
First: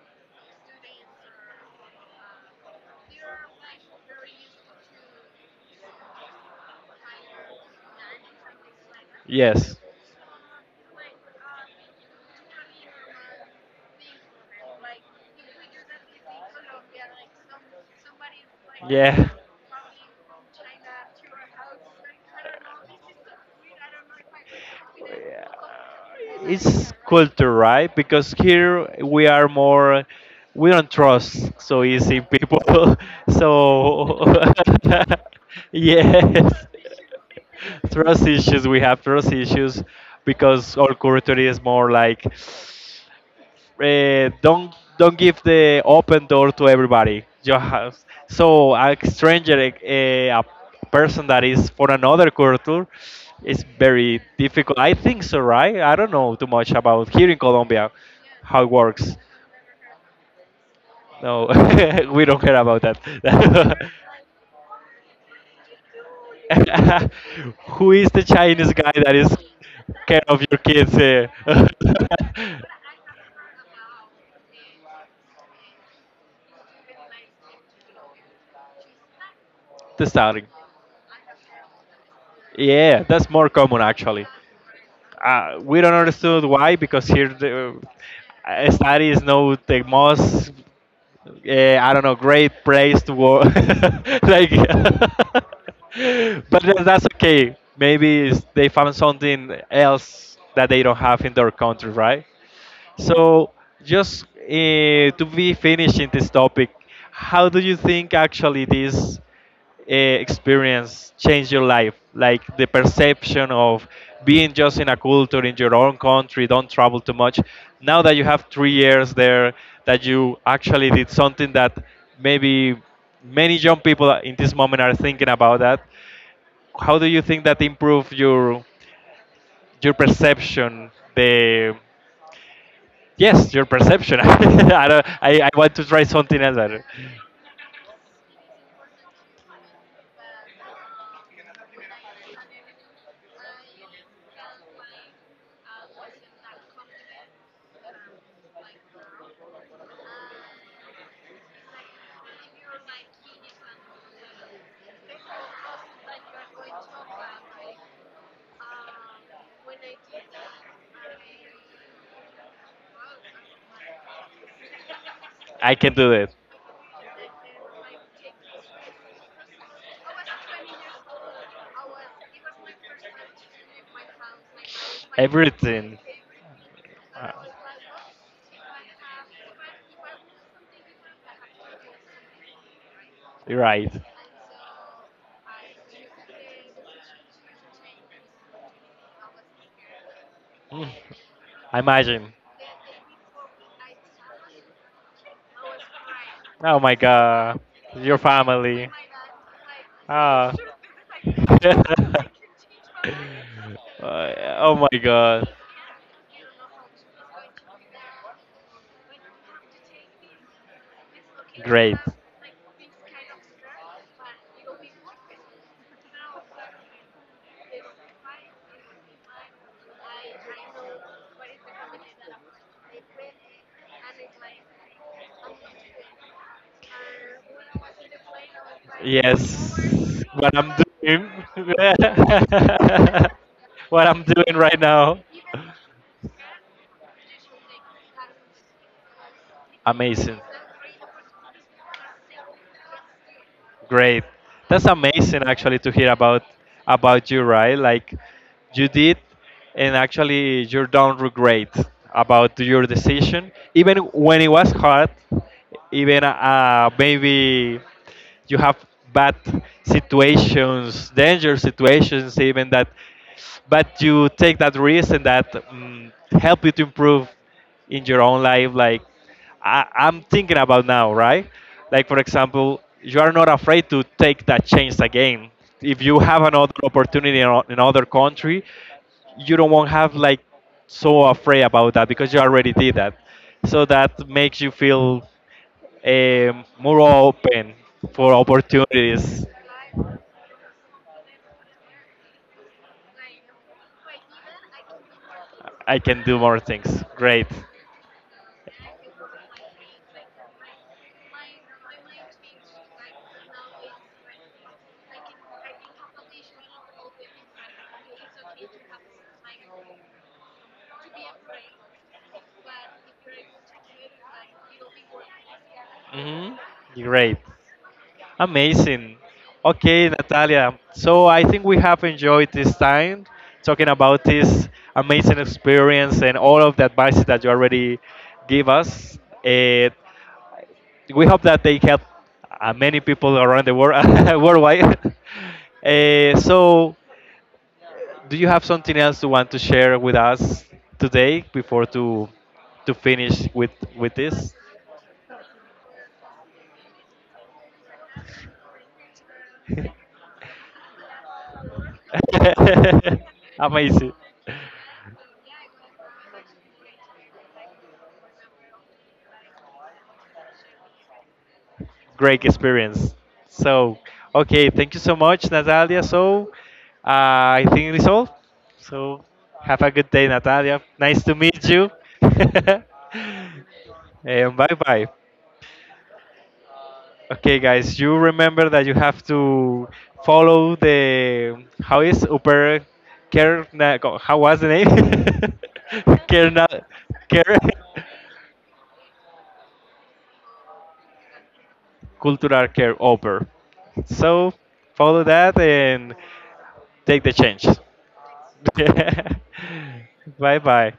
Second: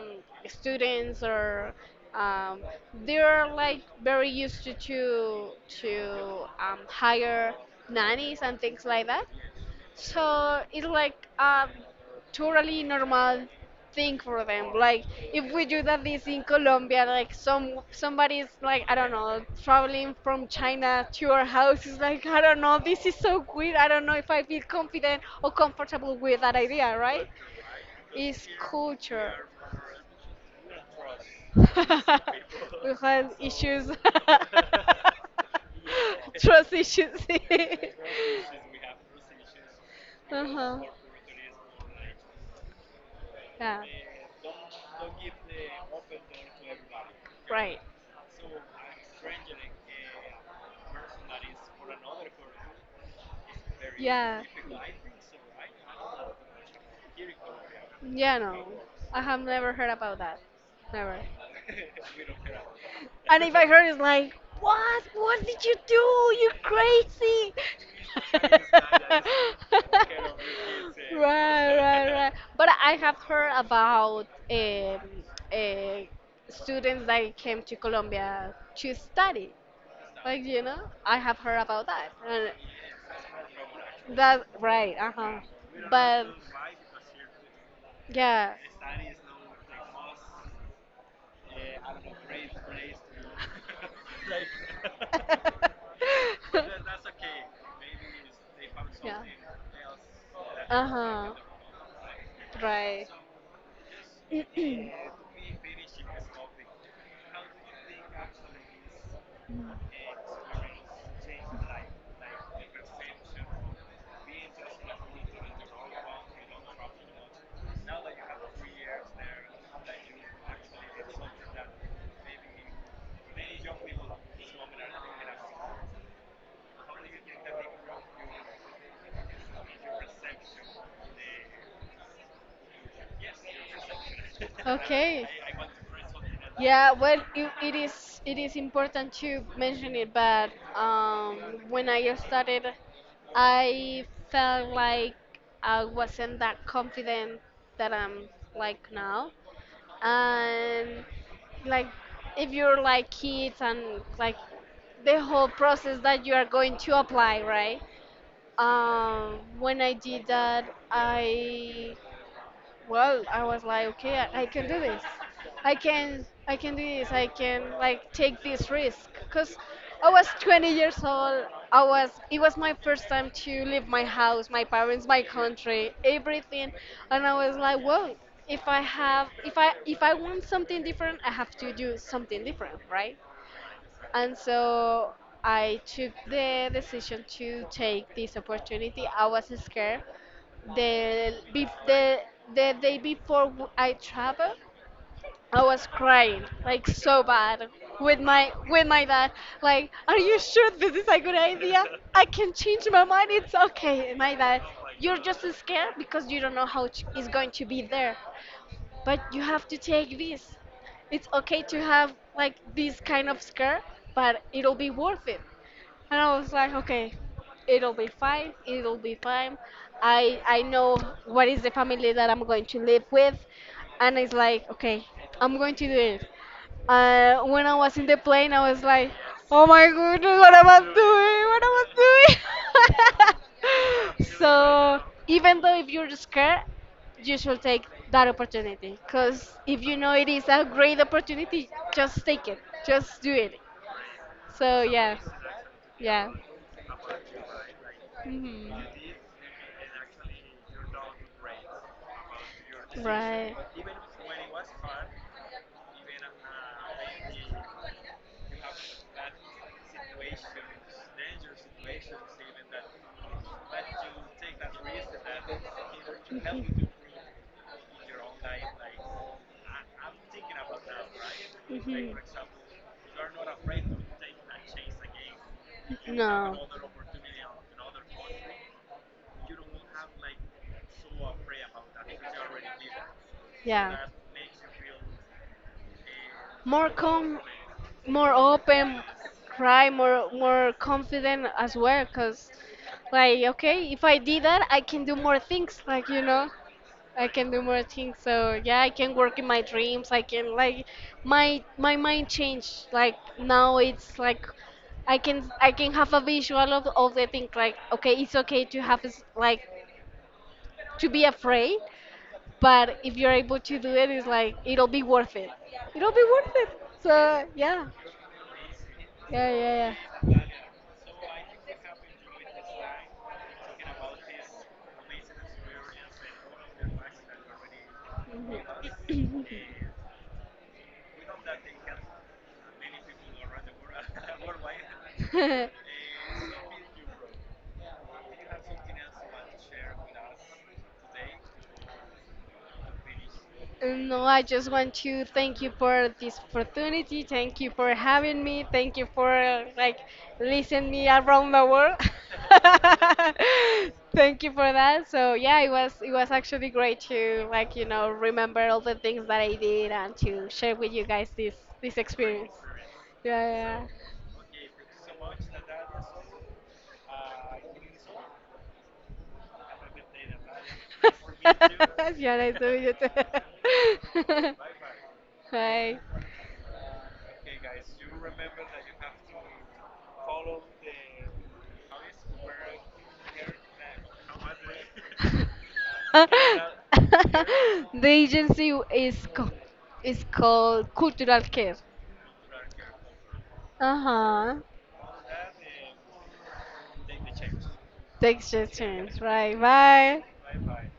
Speaker 2: students or um, they're like very used to hire nannies and things like that.
Speaker 1: Yes.
Speaker 2: So it's like a totally normal thing for them. Like if we do that this in Colombia, like somebody's like, I don't
Speaker 1: Yeah.
Speaker 2: know, traveling from China to our house is like, I don't know, this is so weird. I don't know if I feel confident
Speaker 1: Yeah.
Speaker 2: or comfortable with that
Speaker 1: It's
Speaker 2: idea, right?
Speaker 1: culture, right? Because
Speaker 2: It's
Speaker 1: here we
Speaker 2: culture.
Speaker 1: are more, we don't trust so easy people.
Speaker 2: We had issues.
Speaker 1: So, yes,
Speaker 2: Trust issues.
Speaker 1: trust issues. We have trust issues because
Speaker 2: Uh-huh.
Speaker 1: our culture is more like
Speaker 2: Yeah.
Speaker 1: don't give the open door to everybody your
Speaker 2: Right.
Speaker 1: house so a stranger a person that is for another culture is very
Speaker 2: Yeah.
Speaker 1: difficult. I think so, right? I don't know too much about here in Colombia,
Speaker 2: Yeah,
Speaker 1: how
Speaker 2: no.
Speaker 1: it works.
Speaker 2: I have never heard about that. Never.
Speaker 1: No. We don't care about that.
Speaker 2: And if I heard, it's like, what? What did you do? You crazy!
Speaker 1: Who is the Chinese guy that is care of your kids here?
Speaker 2: Right, right, right. But I have heard about uh, students that came to Colombia to study.
Speaker 1: The
Speaker 2: Like
Speaker 1: starting.
Speaker 2: you know, I have heard about that. And
Speaker 1: Yeah, that's more common actually.
Speaker 2: that, right. Uh huh.
Speaker 1: We don't
Speaker 2: But
Speaker 1: understand why because here the
Speaker 2: yeah.
Speaker 1: study is not the most, I don't know, great place to work. Like, but
Speaker 2: That,
Speaker 1: that's okay. Maybe it's, they found
Speaker 2: yeah.
Speaker 1: something else that they
Speaker 2: Uh
Speaker 1: don't have
Speaker 2: huh.
Speaker 1: in their country, right?
Speaker 2: Right? Right. So.
Speaker 1: So just to be finishing this topic, how do you think actually this? Experience change your life? Like the perception of being just in a culture in your own country, don't travel too much. Now that you have 3 years there, that you actually did something that maybe many young people in this moment are thinking about that. How do you think that improve your perception? The yes, your perception. I, don't,
Speaker 2: Okay.
Speaker 1: I want to try
Speaker 2: Laugh.
Speaker 1: something else.
Speaker 2: Yeah, well, it is important to mention it, but um, when I started, I felt like I wasn't that confident that I'm like now. And like, if you're like kids and like the whole process that you are going to apply, right, when I did that I well, I was like, okay, I can do this.
Speaker 1: I
Speaker 2: i
Speaker 1: can do
Speaker 2: can
Speaker 1: that.
Speaker 2: i can do this. I can, like, take this risk, because I was 20 years old. I was it was my first time to leave my house, my parents, my country,
Speaker 1: Everything.
Speaker 2: everything. And I was like, whoa, if I want something different, I have to do something different, right?
Speaker 1: You're right.
Speaker 2: And so, I took the decision to take this opportunity. I was scared.
Speaker 1: Mm.
Speaker 2: The, be- the,
Speaker 1: Imagine.
Speaker 2: the day before I traveled, I was crying
Speaker 1: Oh
Speaker 2: like
Speaker 1: my
Speaker 2: so
Speaker 1: god.
Speaker 2: bad
Speaker 1: Your
Speaker 2: with my with
Speaker 1: family.
Speaker 2: my dad. Like, are you
Speaker 1: Ah.
Speaker 2: sure this is a good idea? I can change my mind. It's okay, my dad.
Speaker 1: Oh my
Speaker 2: You're just
Speaker 1: god.
Speaker 2: scared because you don't know how it's going to be there, but you have to take this. It's okay to
Speaker 1: Great.
Speaker 2: have like this kind of scare, but it'll be worth it. And I was like, okay, it'll be fine. It'll be fine. I know what is the family that I'm going to live with. And it's like, okay, I'm going to do it. When I was in the plane, I was like, oh
Speaker 1: Yes,
Speaker 2: my goodness,
Speaker 1: what
Speaker 2: what am
Speaker 1: I'm
Speaker 2: I
Speaker 1: doing,
Speaker 2: doing? What am I
Speaker 1: what I'm
Speaker 2: doing?
Speaker 1: doing right
Speaker 2: So,
Speaker 1: now.
Speaker 2: even though if you're scared, you should take that opportunity. Because if you know it
Speaker 1: Amazing,
Speaker 2: is a great opportunity, just take it, just do it.
Speaker 1: great.
Speaker 2: So,
Speaker 1: That's
Speaker 2: yeah,
Speaker 1: amazing actually to hear
Speaker 2: yeah.
Speaker 1: about you, right? Like
Speaker 2: Hmm.
Speaker 1: you did, and actually you don't regret about your decision,
Speaker 2: Right.
Speaker 1: even when it was hard, even maybe you have bad situations, dangerous situations, even that. But you take that risk, and that mm help you to
Speaker 2: Mhm.
Speaker 1: improve in your own life. Like I, I'm thinking about now, right? Like
Speaker 2: Mhm.
Speaker 1: for example, you are not afraid to take that chance again. If you have
Speaker 2: No.
Speaker 1: another opportunity in in another country, you don't want to have like so afraid about that because you already did that, so
Speaker 2: Yeah.
Speaker 1: that makes you feel
Speaker 2: More
Speaker 1: more
Speaker 2: com,
Speaker 1: open
Speaker 2: More
Speaker 1: for
Speaker 2: open,
Speaker 1: opportunities.
Speaker 2: cry, more confident as well. Cause, like, okay, if I did that, I can do more things.
Speaker 1: I can do more things.
Speaker 2: I
Speaker 1: Great.
Speaker 2: can do more things. So yeah, I can work in my dreams. I can, like, my mind changed. Like now it's like I can have a visual of the thing. Like, okay, it's okay to have like, to be afraid. But if you're able to do it, it's like it'll be worth it. It'll be
Speaker 1: Hmm.
Speaker 2: worth it.
Speaker 1: Great.
Speaker 2: So yeah,
Speaker 1: Amazing.
Speaker 2: yeah, yeah,
Speaker 1: Okay, Natalia. So I think we have enjoyed this time talking about this amazing experience and all of the advices that you already give us. Eh, we hope that they help many people around the world, worldwide.
Speaker 2: yeah.
Speaker 1: So, do you have something else you want to share with us today before to finish with
Speaker 2: No, I
Speaker 1: this?
Speaker 2: just want to thank you for this opportunity. Thank you for having me. Thank you for, like, listening me around the world.
Speaker 1: Amazing.
Speaker 2: Thank you for that. So yeah, it was actually great to remember all the things that I did and to share with you guys this
Speaker 1: Great
Speaker 2: experience.
Speaker 1: experience.
Speaker 2: Yeah,
Speaker 1: So, okay, thank you so much, Natalia. So, I think it is all. So, have a good day, Natalia. Nice to meet
Speaker 2: yeah.
Speaker 1: you.
Speaker 2: Yeah, nice to meet you too.
Speaker 1: And bye bye.
Speaker 2: Bye.
Speaker 1: Okay, guys, you remember that you have to follow the how is Uber Care? How was the name? Care na, care
Speaker 2: The agency is called Cultural Care.
Speaker 1: cultural care Uber.
Speaker 2: Uh
Speaker 1: So
Speaker 2: huh.
Speaker 1: follow that and take the change.
Speaker 2: The exchange, right? Bye.
Speaker 1: Bye, bye.